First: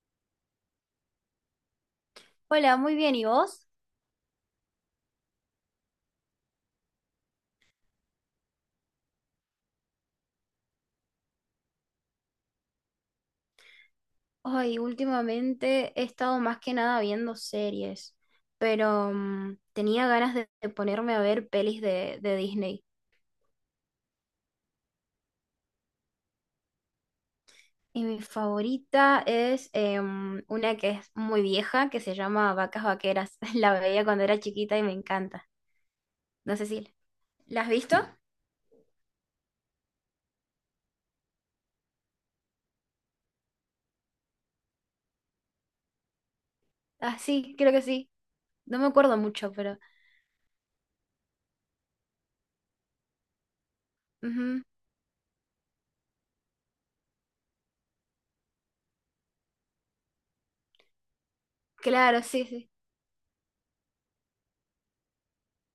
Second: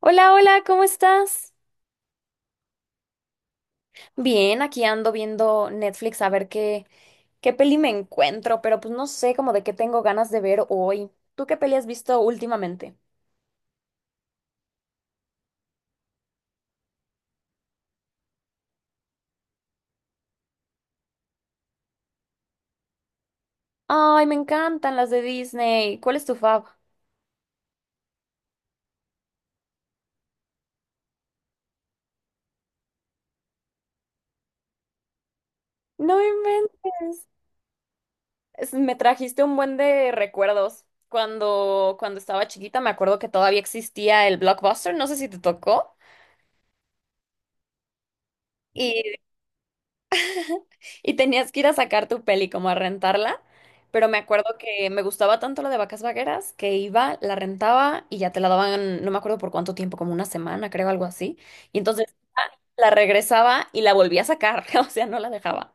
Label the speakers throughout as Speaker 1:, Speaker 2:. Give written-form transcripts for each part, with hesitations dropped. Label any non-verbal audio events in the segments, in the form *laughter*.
Speaker 1: Hola, hola, ¿cómo estás?
Speaker 2: Hola, muy bien, ¿y vos?
Speaker 1: Bien, aquí ando viendo Netflix a ver qué peli me encuentro, pero pues no sé como de qué tengo ganas de ver hoy. ¿Tú qué peli has visto últimamente?
Speaker 2: Ay, últimamente he estado más que nada viendo series, pero tenía ganas de ponerme a ver pelis de Disney.
Speaker 1: Ay, me encantan las de Disney. ¿Cuál es tu fav?
Speaker 2: Y mi favorita es una que es muy vieja, que se llama Vacas Vaqueras. *laughs* La veía cuando era chiquita y me encanta.
Speaker 1: No
Speaker 2: No sé si...
Speaker 1: inventes.
Speaker 2: ¿La has visto?
Speaker 1: Me trajiste un buen de recuerdos. Cuando estaba chiquita me acuerdo que todavía existía el Blockbuster, no sé si te tocó.
Speaker 2: Ah, sí, creo que sí. No me acuerdo mucho, pero...
Speaker 1: Y tenías que ir a sacar tu peli, como a rentarla. Pero me acuerdo
Speaker 2: Ujú.
Speaker 1: que me gustaba tanto lo de Vacas Vaqueras que iba, la rentaba y ya te la daban, no me acuerdo por cuánto tiempo, como una semana, creo, algo así. Y entonces
Speaker 2: Claro,
Speaker 1: *laughs* ah,
Speaker 2: sí, sí.
Speaker 1: la regresaba y la volvía a sacar, *laughs* o sea, no la dejaba.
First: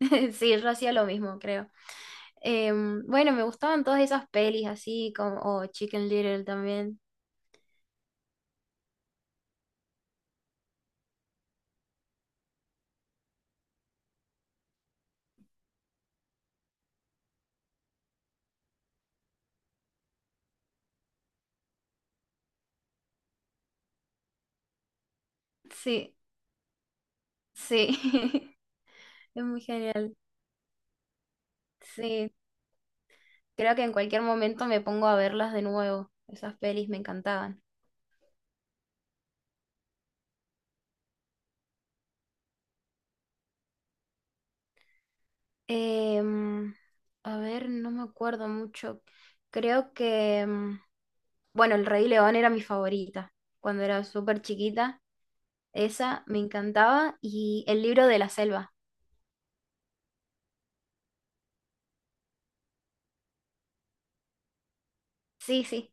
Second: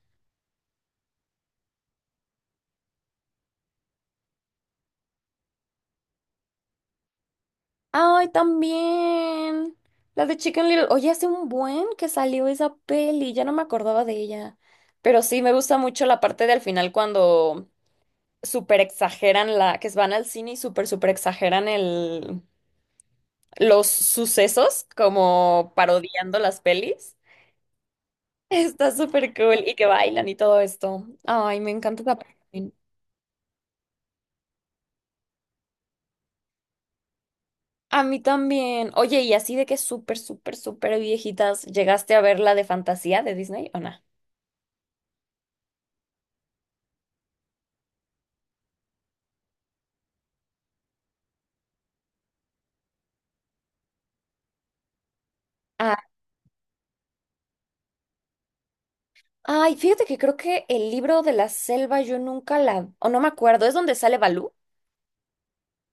Speaker 2: *laughs* Sí, yo hacía lo mismo, creo. Bueno, me gustaban todas esas pelis así, como oh, Chicken Little también.
Speaker 1: Ay, también. La de Chicken Little. Oye, hace un buen que salió esa peli, ya no me acordaba de ella. Pero sí, me gusta mucho la parte del final cuando súper exageran la, que van al cine y súper, súper exageran el los sucesos, como
Speaker 2: Sí,
Speaker 1: parodiando las pelis.
Speaker 2: sí,
Speaker 1: *laughs*
Speaker 2: *laughs*
Speaker 1: Está súper
Speaker 2: es muy
Speaker 1: cool y que
Speaker 2: genial.
Speaker 1: bailan y todo esto. Ay, me encanta esa
Speaker 2: Sí,
Speaker 1: parte.
Speaker 2: creo que en cualquier momento me pongo a verlas de nuevo. Esas pelis me encantaban.
Speaker 1: A mí también. Oye, y así de que súper, súper, súper viejitas, ¿llegaste a ver la de fantasía de Disney o no?
Speaker 2: Em, a ver, no me acuerdo mucho. Creo que, bueno, El Rey León era mi favorita cuando era súper chiquita.
Speaker 1: Ah,
Speaker 2: Esa me encantaba y El libro de la selva.
Speaker 1: ay, fíjate que creo que el libro de la selva yo nunca la, o no me acuerdo, ¿es donde sale Balú?
Speaker 2: Sí, sí,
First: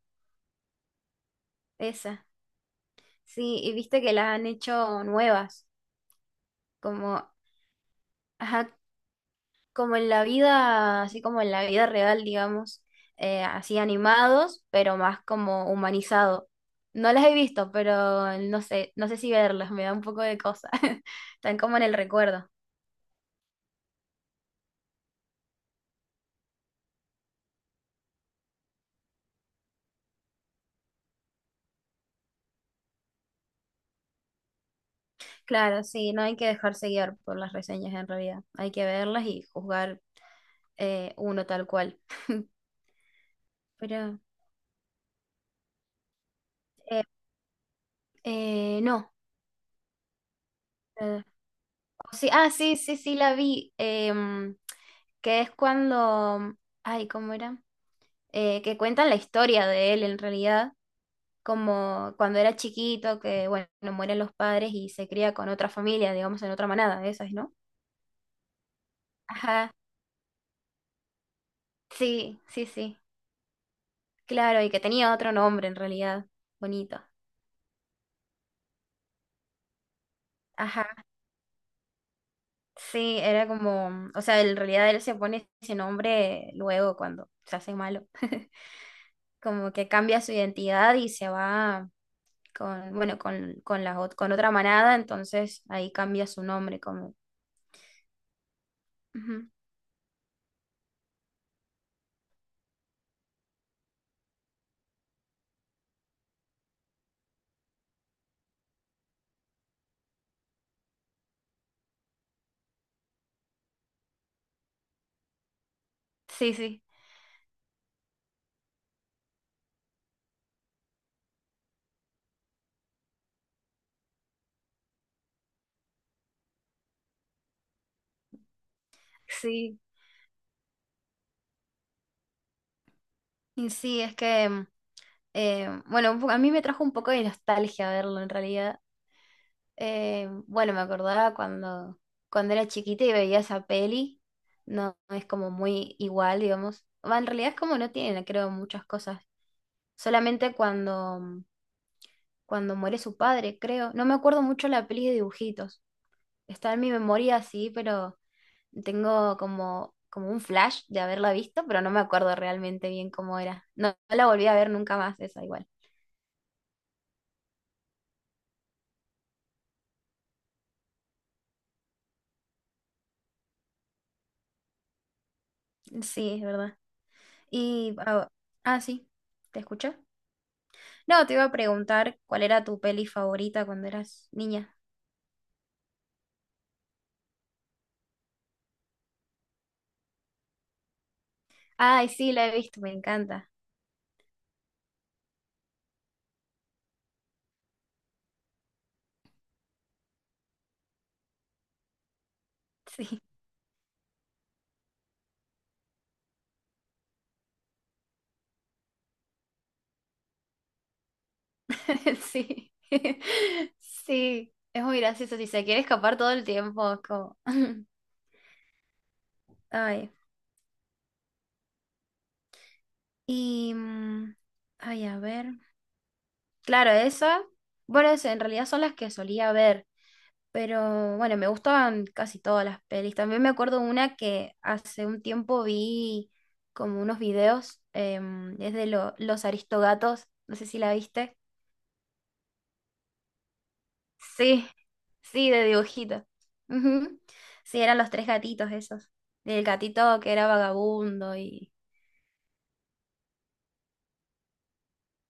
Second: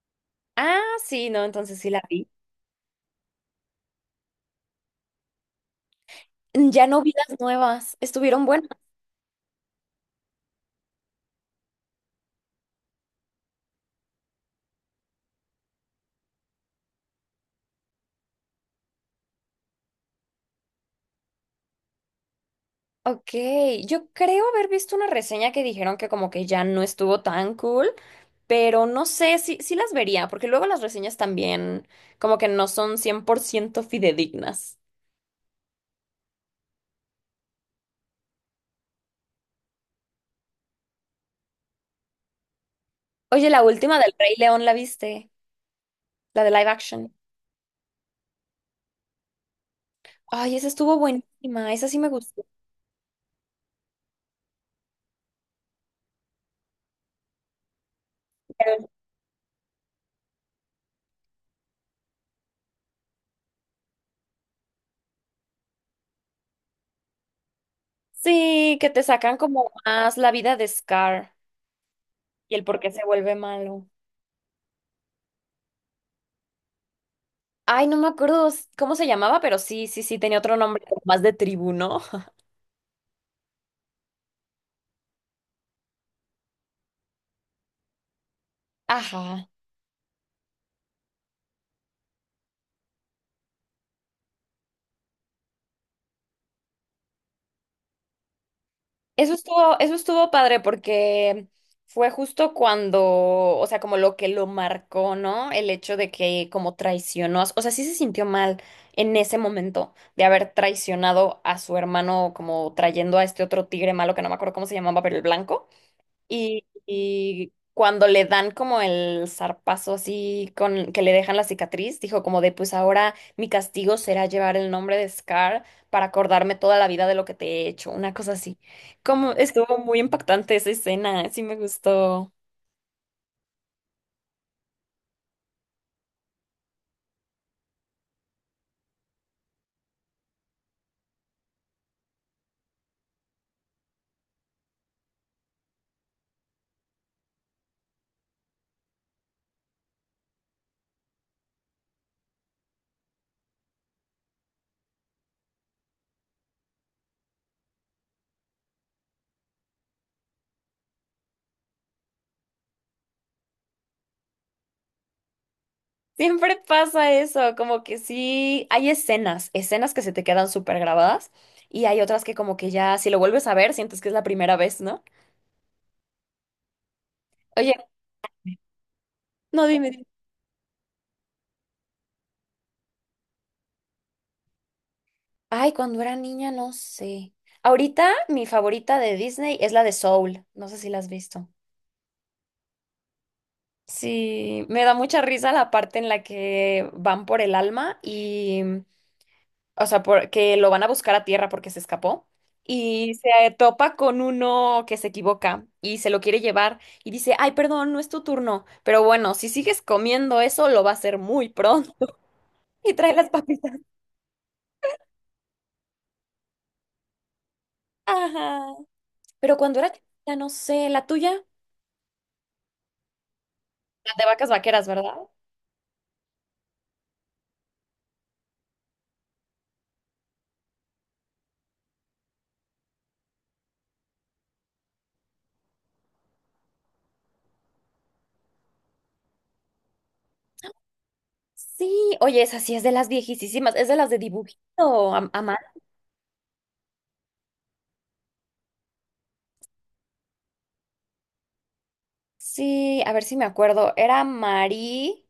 Speaker 1: Ah, sí, no, entonces sí la
Speaker 2: esa.
Speaker 1: vi.
Speaker 2: Sí, y viste que las han hecho nuevas,
Speaker 1: Ya no vi
Speaker 2: como,
Speaker 1: las nuevas, estuvieron buenas.
Speaker 2: ajá, como en la vida, así como en la vida real, digamos, así animados, pero más como humanizado. No las he visto, pero no sé, no sé si verlas, me da un poco de cosa. *laughs* Están como en el recuerdo.
Speaker 1: Ok, yo creo haber visto una reseña que dijeron que como que ya no estuvo tan cool. Pero no sé, sí, sí las vería, porque luego las reseñas también como que no son 100% fidedignas.
Speaker 2: Claro, sí, no hay que dejarse guiar por las reseñas en realidad. Hay que verlas y juzgar, uno tal cual.
Speaker 1: Oye, la última del
Speaker 2: Pero
Speaker 1: Rey León, ¿la viste? La de live
Speaker 2: eh,
Speaker 1: action.
Speaker 2: no.
Speaker 1: Ay, esa estuvo
Speaker 2: eh,
Speaker 1: buenísima, esa sí me
Speaker 2: sí,
Speaker 1: gustó.
Speaker 2: ah, sí, sí, sí, la vi. Que es cuando, ay, ¿cómo era? Que
Speaker 1: Pero
Speaker 2: cuentan la historia de él en realidad, como cuando era chiquito, que bueno, mueren los padres y se cría con otra familia, digamos, en otra manada de esas, ¿no?
Speaker 1: sí, que te sacan como
Speaker 2: Ajá,
Speaker 1: más la vida de Scar
Speaker 2: sí,
Speaker 1: y el
Speaker 2: sí,
Speaker 1: por qué
Speaker 2: sí,
Speaker 1: se vuelve malo.
Speaker 2: claro, y que tenía otro nombre en realidad, bonito.
Speaker 1: Ay, no me acuerdo cómo se llamaba, pero sí, sí, sí, tenía otro nombre, como
Speaker 2: Ajá,
Speaker 1: más de tribuno. *laughs*
Speaker 2: sí, era como, o sea, en realidad él se pone ese nombre luego cuando se hace malo, *laughs*
Speaker 1: Ajá.
Speaker 2: como que cambia su identidad y se va bueno, con la, con otra manada, entonces ahí cambia su nombre como...
Speaker 1: Eso
Speaker 2: Ujú.
Speaker 1: estuvo, eso estuvo padre porque fue justo cuando, o sea, como lo que lo marcó, ¿no? El hecho de que como traicionó, o sea, sí se sintió mal en ese momento de haber traicionado a su hermano como trayendo a este otro tigre malo que no me acuerdo cómo se llamaba, pero el blanco.
Speaker 2: Sí,
Speaker 1: Y,
Speaker 2: sí,
Speaker 1: y cuando le dan como el zarpazo así con que le dejan la cicatriz, dijo como de pues ahora mi castigo será llevar el nombre de Scar para acordarme toda la vida de lo que te he hecho, una cosa así. Como estuvo
Speaker 2: sí.
Speaker 1: muy impactante esa escena, sí me gustó.
Speaker 2: Y sí, es que, bueno, a mí me trajo un poco de nostalgia verlo en realidad. Bueno, me acordaba cuando, cuando era chiquita y veía esa peli, no es como muy igual, digamos. Va, en realidad es como no tienen, creo, muchas cosas. Solamente cuando, cuando muere su padre, creo. No me acuerdo mucho la peli de dibujitos. Está en mi memoria así, pero... Tengo como, como un flash de haberla visto, pero no me acuerdo realmente bien cómo era. No, no la volví a ver nunca más, esa igual.
Speaker 1: Siempre pasa eso, como que sí, hay escenas que se te quedan súper grabadas y hay otras que como que ya si lo vuelves a ver sientes que es la primera vez, ¿no?
Speaker 2: Sí, es verdad.
Speaker 1: Oye,
Speaker 2: Y, ah, sí, ¿te
Speaker 1: no,
Speaker 2: escuché?
Speaker 1: dime.
Speaker 2: No, te iba a preguntar cuál era tu peli favorita cuando eras niña.
Speaker 1: Ay, cuando era niña, no sé. Ahorita mi favorita de Disney es la de Soul. No sé si la has visto.
Speaker 2: Ay, sí, la he visto, me encanta.
Speaker 1: Sí, me da mucha risa la parte en la que van por el alma y, mm, o sea, porque lo van a buscar a tierra porque se escapó y
Speaker 2: Sí,
Speaker 1: se topa con uno que se equivoca y se lo quiere llevar y dice, ay, perdón, no es tu turno, pero bueno, si sigues comiendo eso lo va a hacer muy pronto
Speaker 2: *laughs*
Speaker 1: *laughs*
Speaker 2: sí,
Speaker 1: y trae las
Speaker 2: *laughs*
Speaker 1: papitas.
Speaker 2: sí, es muy gracioso. Si se quiere escapar todo el tiempo, es como... *laughs*
Speaker 1: Ajá. Pero cuando era
Speaker 2: Ay,
Speaker 1: chiquita, no sé, la tuya, la
Speaker 2: y...
Speaker 1: de
Speaker 2: mm,
Speaker 1: Vacas Vaqueras,
Speaker 2: Ay,
Speaker 1: ¿verdad?
Speaker 2: a ver. Claro, esa. Bueno, en realidad son las que solía ver, pero bueno, me gustaban casi todas las pelis. También me acuerdo una que hace un tiempo vi como unos videos, es de Los Aristogatos, no sé si la viste.
Speaker 1: Sí, oye, esa sí es de las viejísimas, es de las de dibujito,
Speaker 2: Sí,
Speaker 1: a
Speaker 2: sí,
Speaker 1: mano.
Speaker 2: de dibujito. Ujú. Sí, eran los tres gatitos esos. El gatito que era vagabundo y
Speaker 1: Sí, a ver si me acuerdo. Era Marie,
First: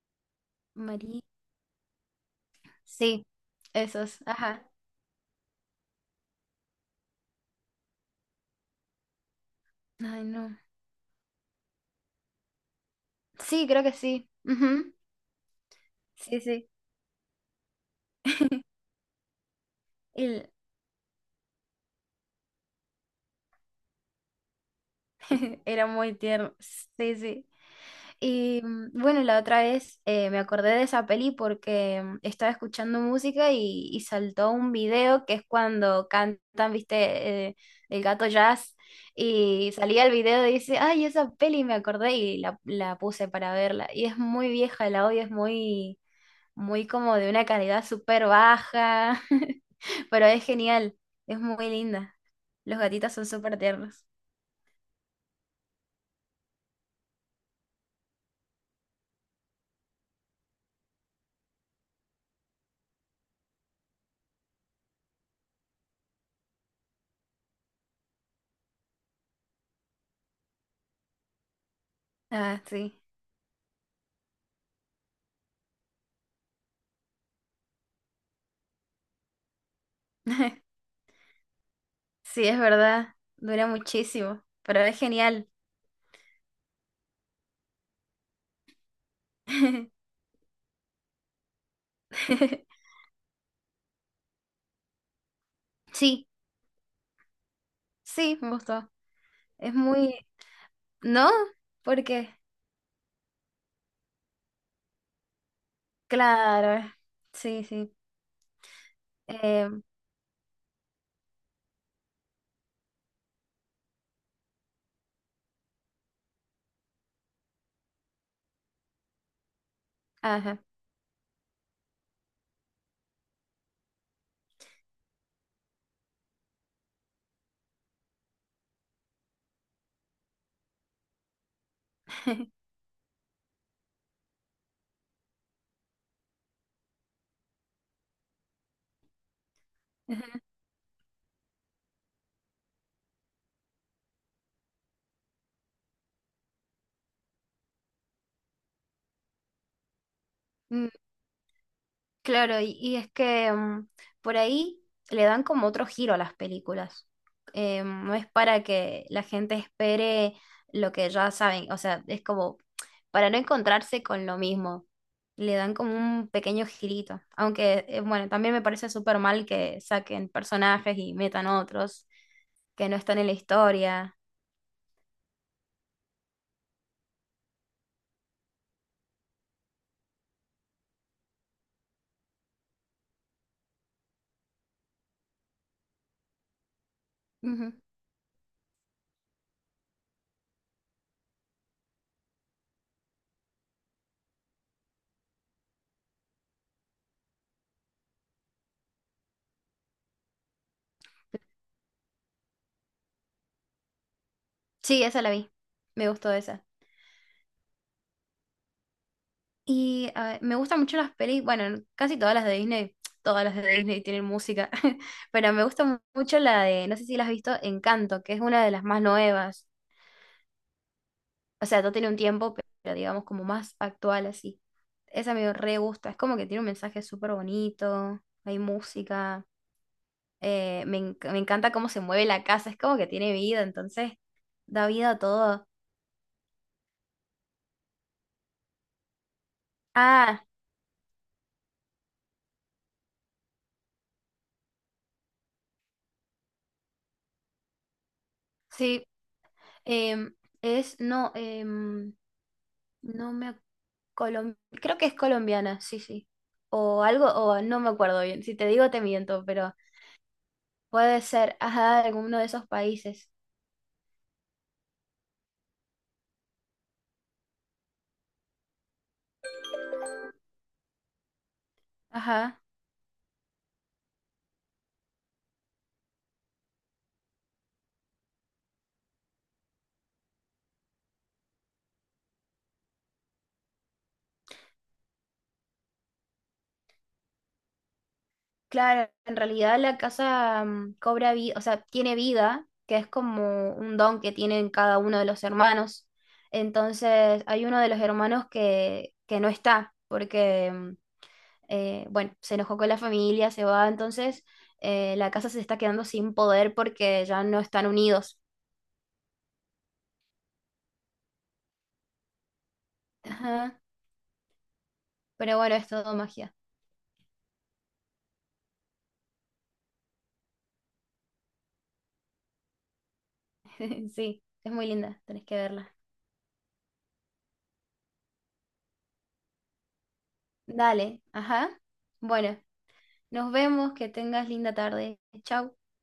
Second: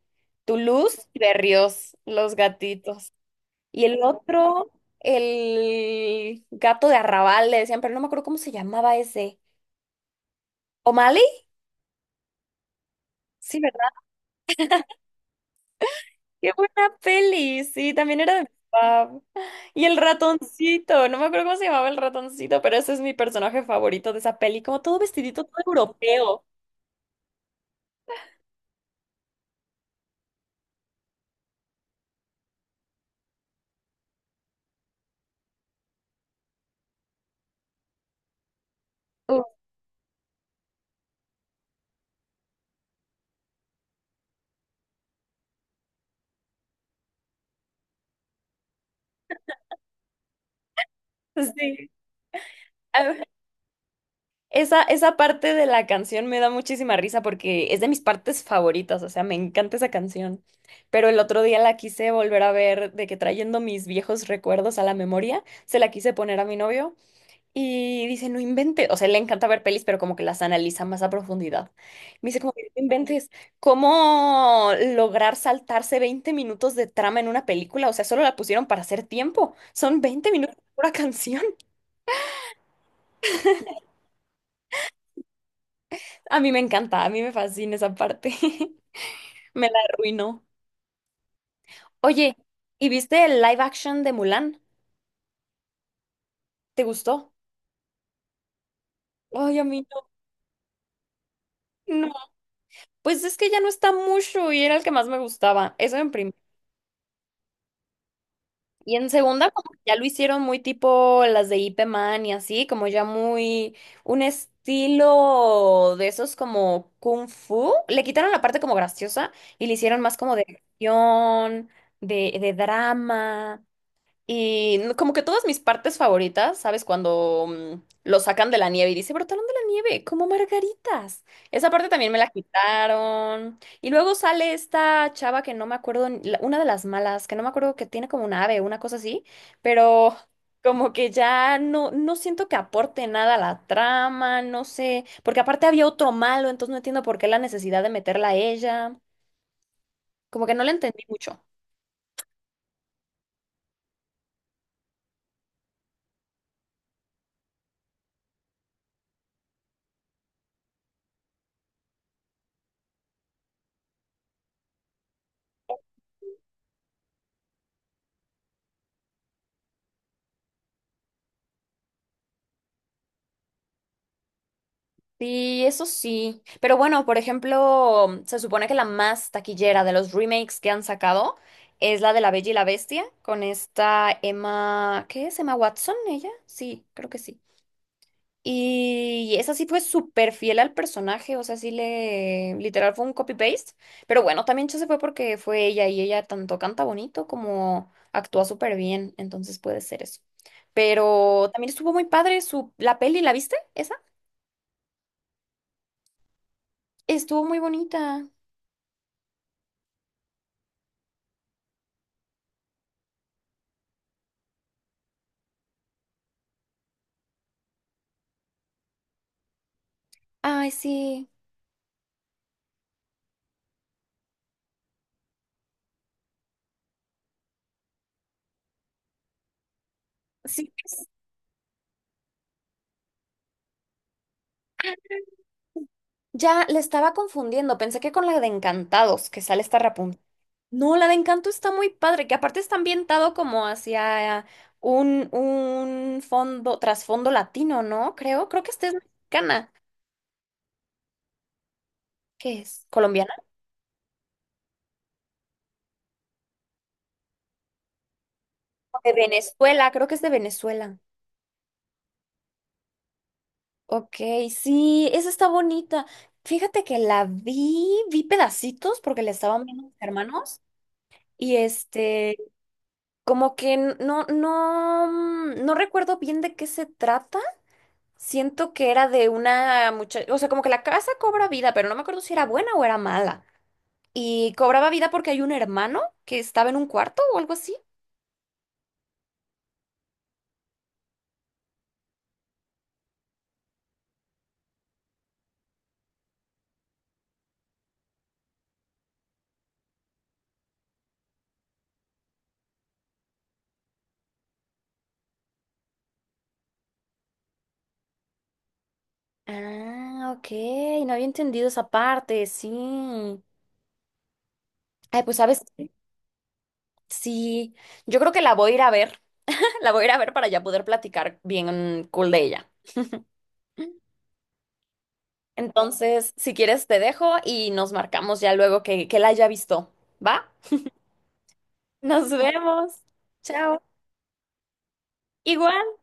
Speaker 1: Toulouse y
Speaker 2: María.
Speaker 1: Berrios, los gatitos.
Speaker 2: Sí,
Speaker 1: Y el
Speaker 2: esos,
Speaker 1: otro,
Speaker 2: ajá.
Speaker 1: el gato de Arrabal, le decían, pero no me acuerdo cómo se llamaba ese.
Speaker 2: Ay, no.
Speaker 1: ¿O'Malley? Sí,
Speaker 2: Sí, creo
Speaker 1: ¿verdad?
Speaker 2: que sí. Ujú.
Speaker 1: Qué
Speaker 2: Sí,
Speaker 1: buena peli, sí, también era de mi papá. Y el
Speaker 2: sí.
Speaker 1: ratoncito, no me acuerdo cómo se llamaba el ratoncito, pero ese es mi personaje favorito de esa peli, como todo vestidito, todo
Speaker 2: *laughs* Era muy
Speaker 1: europeo.
Speaker 2: tierno, sí, sí. Y bueno, la otra vez me acordé de esa peli porque estaba escuchando música y saltó un video que es cuando cantan, viste. El gato jazz.
Speaker 1: Uf,
Speaker 2: Y salía el video y dice, ay, esa peli me acordé y la puse para verla. Y es muy vieja, el audio es muy, muy como de una calidad súper baja, *laughs* pero es genial, es muy
Speaker 1: sí.
Speaker 2: linda. Los gatitos son
Speaker 1: *laughs*
Speaker 2: súper tiernos.
Speaker 1: Esa parte de la canción me da muchísima risa porque es de mis partes favoritas, o sea, me encanta esa canción. Pero el otro día la quise volver a ver, de que trayendo mis viejos recuerdos a la memoria, se la quise poner a mi novio y dice, no inventes, o sea, le encanta ver pelis, pero como que las analiza más a profundidad. Me dice, como,
Speaker 2: Ah,
Speaker 1: que, no
Speaker 2: sí.
Speaker 1: inventes, ¿cómo lograr saltarse 20 minutos de trama en una película? O sea, solo la pusieron para hacer tiempo, son 20 minutos de
Speaker 2: *laughs*
Speaker 1: pura canción. *laughs*
Speaker 2: Sí, es verdad, dura muchísimo, pero es genial.
Speaker 1: A mí me encanta, a mí me fascina esa parte. *laughs* Me la
Speaker 2: *laughs*
Speaker 1: arruinó. Oye, ¿y viste el live action de Mulan?
Speaker 2: Sí,
Speaker 1: ¿Te gustó?
Speaker 2: sí, me gustó.
Speaker 1: Ay, a
Speaker 2: Es
Speaker 1: mí
Speaker 2: muy... ¿No?
Speaker 1: no. No,
Speaker 2: Porque
Speaker 1: pues es que ya no está mucho y era el que más me gustaba. Eso en primera.
Speaker 2: claro, sí, sí.
Speaker 1: Y en segunda,
Speaker 2: Eh,
Speaker 1: como que ya lo hicieron muy tipo las de Ip Man y así, como ya muy un estilo de esos como kung fu. Le quitaron la parte como graciosa y le hicieron más como de
Speaker 2: ajá.
Speaker 1: acción, de drama. Como que todas mis partes favoritas, ¿sabes? Cuando mm, lo sacan de la nieve y dice, brotaron de la nieve, como margaritas. Esa parte también me la quitaron. Y luego sale esta chava que no me acuerdo, una de las malas, que no me acuerdo que tiene como un ave, una cosa así, pero
Speaker 2: *laughs*
Speaker 1: como que ya no, no siento que aporte nada a la trama, no sé, porque aparte había otro malo, entonces no entiendo por qué la necesidad de meterla a ella. Como que no la entendí mucho.
Speaker 2: Claro, y es que por ahí le dan como otro giro a las películas. No es para que la gente espere lo que ya saben, o sea, es como para no encontrarse con lo mismo. Le dan como un pequeño girito. Aunque, bueno, también me parece súper mal que saquen personajes y metan otros que no están en la historia.
Speaker 1: Sí, eso sí. Pero bueno, por ejemplo, se supone que la más taquillera de los remakes que han sacado es la de La Bella y la Bestia, con esta Emma, ¿qué es? Emma Watson, ella. Sí, creo que sí.
Speaker 2: Ujú.
Speaker 1: Y esa sí fue súper fiel al personaje, o sea, sí le, literal fue un copy-paste. Pero bueno, también se fue porque fue ella y ella tanto canta bonito como actúa súper bien, entonces puede ser eso. Pero también estuvo muy padre su, la peli, ¿la viste? ¿Esa?
Speaker 2: Sí, esa la vi. Me gustó esa.
Speaker 1: Estuvo muy bonita.
Speaker 2: Y a ver, me gustan mucho las pelis, bueno, casi todas las de Disney, todas las de Disney tienen música, *laughs* pero me gusta mucho la de, no sé si la has visto, Encanto, que es una de las más nuevas.
Speaker 1: Ay, sí.
Speaker 2: O sea, no tiene un tiempo, pero digamos como más actual así. Esa me re gusta, es como que tiene un mensaje súper bonito, hay música,
Speaker 1: Sí,
Speaker 2: me encanta cómo se mueve la casa, es como que tiene vida, entonces da vida a todo.
Speaker 1: ya le estaba confundiendo. Pensé que con la de Encantados, que sale esta Rapunzel.
Speaker 2: Ah,
Speaker 1: No, la de Encanto está muy padre, que aparte está ambientado como hacia un fondo, trasfondo latino, ¿no? Creo, creo que esta es
Speaker 2: sí,
Speaker 1: mexicana.
Speaker 2: em, es, no,
Speaker 1: ¿Qué es?
Speaker 2: no
Speaker 1: ¿Colombiana?
Speaker 2: me... Creo que es colombiana, sí, sí. O algo, o no me acuerdo bien. Si te digo, te
Speaker 1: De
Speaker 2: miento, pero
Speaker 1: Venezuela, creo que es de Venezuela.
Speaker 2: puede ser, ajá, alguno de esos países.
Speaker 1: Ok, sí, esa está bonita. Fíjate que la vi, vi pedacitos porque le estaban viendo a mis hermanos y este...
Speaker 2: Ajá.
Speaker 1: Como que no, no, mm, no recuerdo bien de qué se trata. Siento que era de una muchacha, o sea, como que la casa cobra vida, pero no me acuerdo si era buena o era mala. Y cobraba vida porque hay un hermano que estaba en un cuarto o algo así.
Speaker 2: Claro, en realidad la casa cobra vida, o sea, tiene vida, que es como un don que tienen cada uno de los hermanos. Entonces, hay uno de los hermanos que no está, porque, bueno, se enojó con la familia, se va, entonces la casa se está quedando sin poder porque ya no están unidos.
Speaker 1: Ah, ok, no había entendido esa parte, sí.
Speaker 2: Ajá.
Speaker 1: Ay, pues
Speaker 2: Pero
Speaker 1: sabes,
Speaker 2: bueno, es todo magia.
Speaker 1: sí, yo creo que la voy a ir a ver, *laughs* la voy a ir a ver para ya poder platicar bien cool de ella.
Speaker 2: *laughs* Sí, es muy linda, tenés que verla.
Speaker 1: Entonces, si quieres, te dejo y nos marcamos ya luego que la haya visto. ¿Va?
Speaker 2: Dale, ajá.
Speaker 1: Nos
Speaker 2: Bueno,
Speaker 1: vemos.
Speaker 2: nos
Speaker 1: Chao.
Speaker 2: vemos, que tengas linda tarde. Chau.
Speaker 1: Igual.